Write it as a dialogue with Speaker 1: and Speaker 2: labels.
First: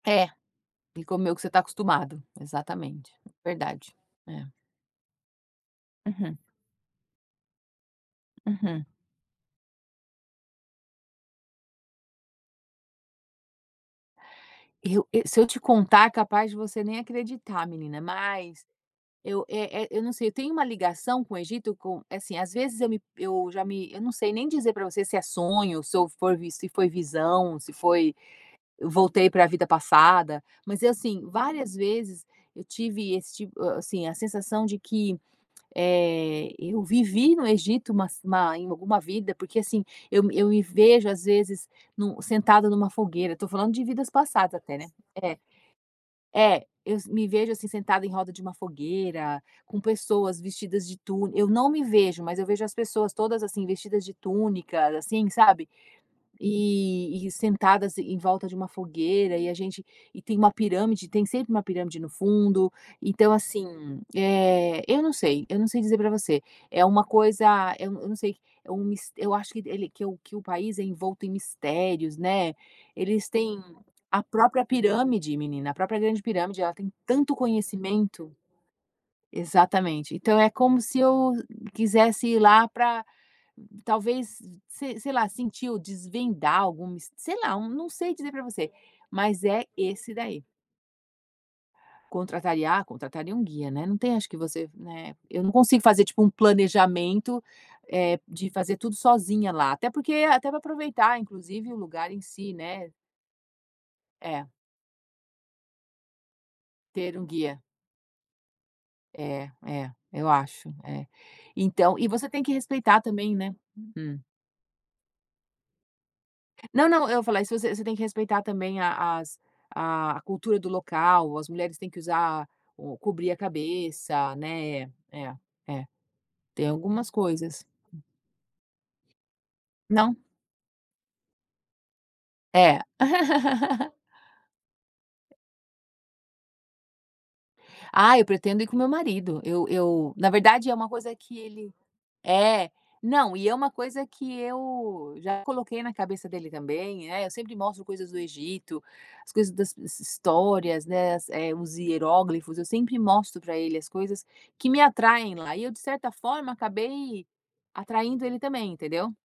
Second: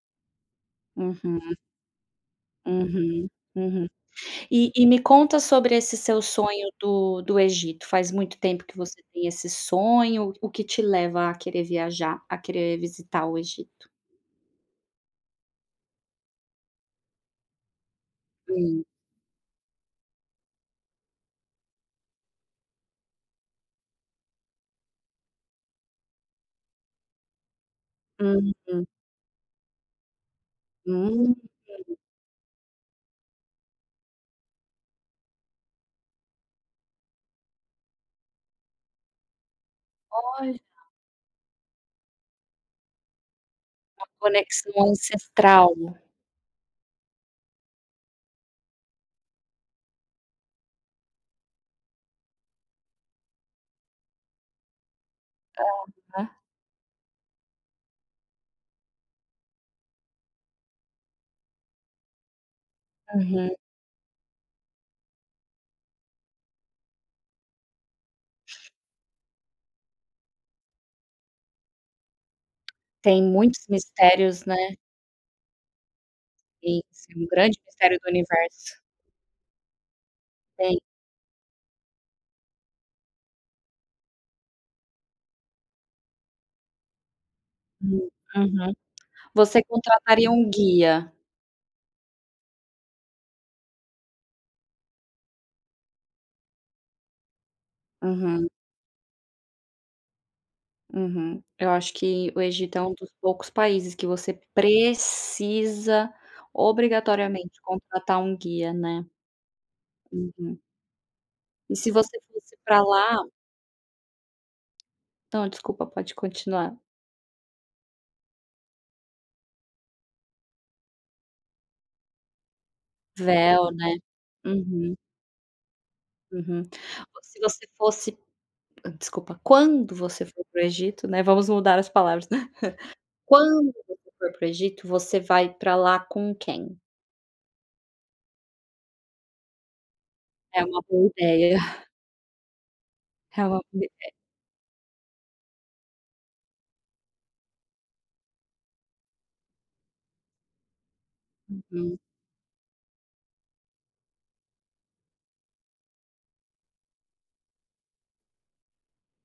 Speaker 1: É, e comer o que você
Speaker 2: Uhum.
Speaker 1: tá acostumado. Exatamente,
Speaker 2: Uhum, uhum
Speaker 1: verdade, É.
Speaker 2: E e me conta sobre esse seu
Speaker 1: Uhum.
Speaker 2: sonho do do Egito, faz muito tempo que
Speaker 1: Uhum.
Speaker 2: você tem esse sonho, o que te leva a querer viajar, a querer visitar o Egito?
Speaker 1: Eu, e se eu te contar é capaz de você nem acreditar menina, mas
Speaker 2: Sim.
Speaker 1: eu, eh eh, eu não sei, eu tenho uma ligação com o Egito com, assim, às vezes, eu me eu já me, eu não sei nem dizer pra você se é sonho, se eu for vi se foi visão, se foi,
Speaker 2: Uhum.
Speaker 1: eu voltei pra vida passada, mas é assim,
Speaker 2: Hum.
Speaker 1: várias vezes eu tive esse tipo, assim, a sensação de que, eh, eu vivi no Egito, mas ma em alguma vida, porque, assim, eu eu
Speaker 2: Olha.
Speaker 1: me vejo às vezes no, sentada numa fogueira, eu tô falando de
Speaker 2: Uma
Speaker 1: vidas passadas
Speaker 2: conexão
Speaker 1: até, né É,
Speaker 2: ancestral.
Speaker 1: é, eu s me vejo assim sentada em roda de uma fogueira, com pessoas vestidas de túni eu não me vejo, mas eu vejo as pessoas todas, assim, vestidas de túnicas, assim, sabe.
Speaker 2: Aham.
Speaker 1: E e sentadas em volta de uma fogueira e a gente e tem uma pirâmide, tem sempre uma pirâmide no fundo, então,
Speaker 2: Uhum.
Speaker 1: assim, eh, eu não sei, eu não sei dizer pra você é uma coisa, eu eu não sei, é um mis eu acho que ele que o que o país é envolto em mistérios, né.
Speaker 2: Tem
Speaker 1: Eles têm
Speaker 2: muitos
Speaker 1: a
Speaker 2: mistérios, né.
Speaker 1: própria pirâmide, menina, a própria grande pirâmide ela
Speaker 2: Tem
Speaker 1: tem
Speaker 2: sim, um
Speaker 1: tanto
Speaker 2: grande mistério do
Speaker 1: conhecimento
Speaker 2: universo.
Speaker 1: Exatamente. Então é
Speaker 2: Tem.
Speaker 1: como se eu quisesse ir lá pra, talvez, se sei lá, sentir ou desvendar algum mist sei lá, não
Speaker 2: Hum,
Speaker 1: sei dizer pra você,
Speaker 2: uhum
Speaker 1: mas
Speaker 2: Você
Speaker 1: é esse
Speaker 2: contrataria
Speaker 1: daí.
Speaker 2: um guia?
Speaker 1: Contrataria, ah, contrataria um guia, né, não tem acho que você, né, eu não consigo fazer, tipo, um planejamento, eh, de
Speaker 2: Uhum.
Speaker 1: fazer tudo sozinha lá, até porque, até pra aproveitar
Speaker 2: Uhum Eu
Speaker 1: inclusive o
Speaker 2: acho
Speaker 1: lugar em
Speaker 2: que o
Speaker 1: si,
Speaker 2: Egito é
Speaker 1: né.
Speaker 2: um dos poucos países que você
Speaker 1: É.
Speaker 2: precisa,
Speaker 1: Ter um guia.
Speaker 2: obrigatoriamente, contratar um guia, né.
Speaker 1: É, é, eu
Speaker 2: Uhum.
Speaker 1: acho, é
Speaker 2: E se
Speaker 1: Então, e
Speaker 2: você
Speaker 1: você tem que
Speaker 2: fosse pra
Speaker 1: respeitar
Speaker 2: lá
Speaker 1: também, né Hum.
Speaker 2: Não, desculpa, pode continuar.
Speaker 1: Não, não. Eu falei isso você você tem que respeitar também a a a cultura do local, as mulheres têm que usar o cobrir a
Speaker 2: Véu, né
Speaker 1: cabeça, né É,
Speaker 2: Uhum.
Speaker 1: é, é,
Speaker 2: Uhum
Speaker 1: tem algumas
Speaker 2: Ou se
Speaker 1: coisas.
Speaker 2: você fosse, hã, desculpa, quando
Speaker 1: Não.
Speaker 2: você for para o Egito, né, vamos mudar as palavras.
Speaker 1: É.
Speaker 2: Quando você for para o Egito, você vai pra lá com quem?
Speaker 1: Ah, eu pretendo ir com o meu marido. Eu eu, na
Speaker 2: É
Speaker 1: verdade é
Speaker 2: uma
Speaker 1: uma
Speaker 2: boa
Speaker 1: coisa que
Speaker 2: ideia.
Speaker 1: ele É, não,
Speaker 2: É
Speaker 1: e
Speaker 2: uma
Speaker 1: é uma
Speaker 2: boa
Speaker 1: coisa
Speaker 2: ideia.
Speaker 1: que eu já coloquei na cabeça dele também, é, eu sempre mostro coisas do Egito, as coisas das s histórias, né, as os
Speaker 2: Uhum.
Speaker 1: hieróglifos, eu sempre mostro pra ele as coisas que me atraem lá, e eu de certa forma acabei atraindo ele também, entendeu?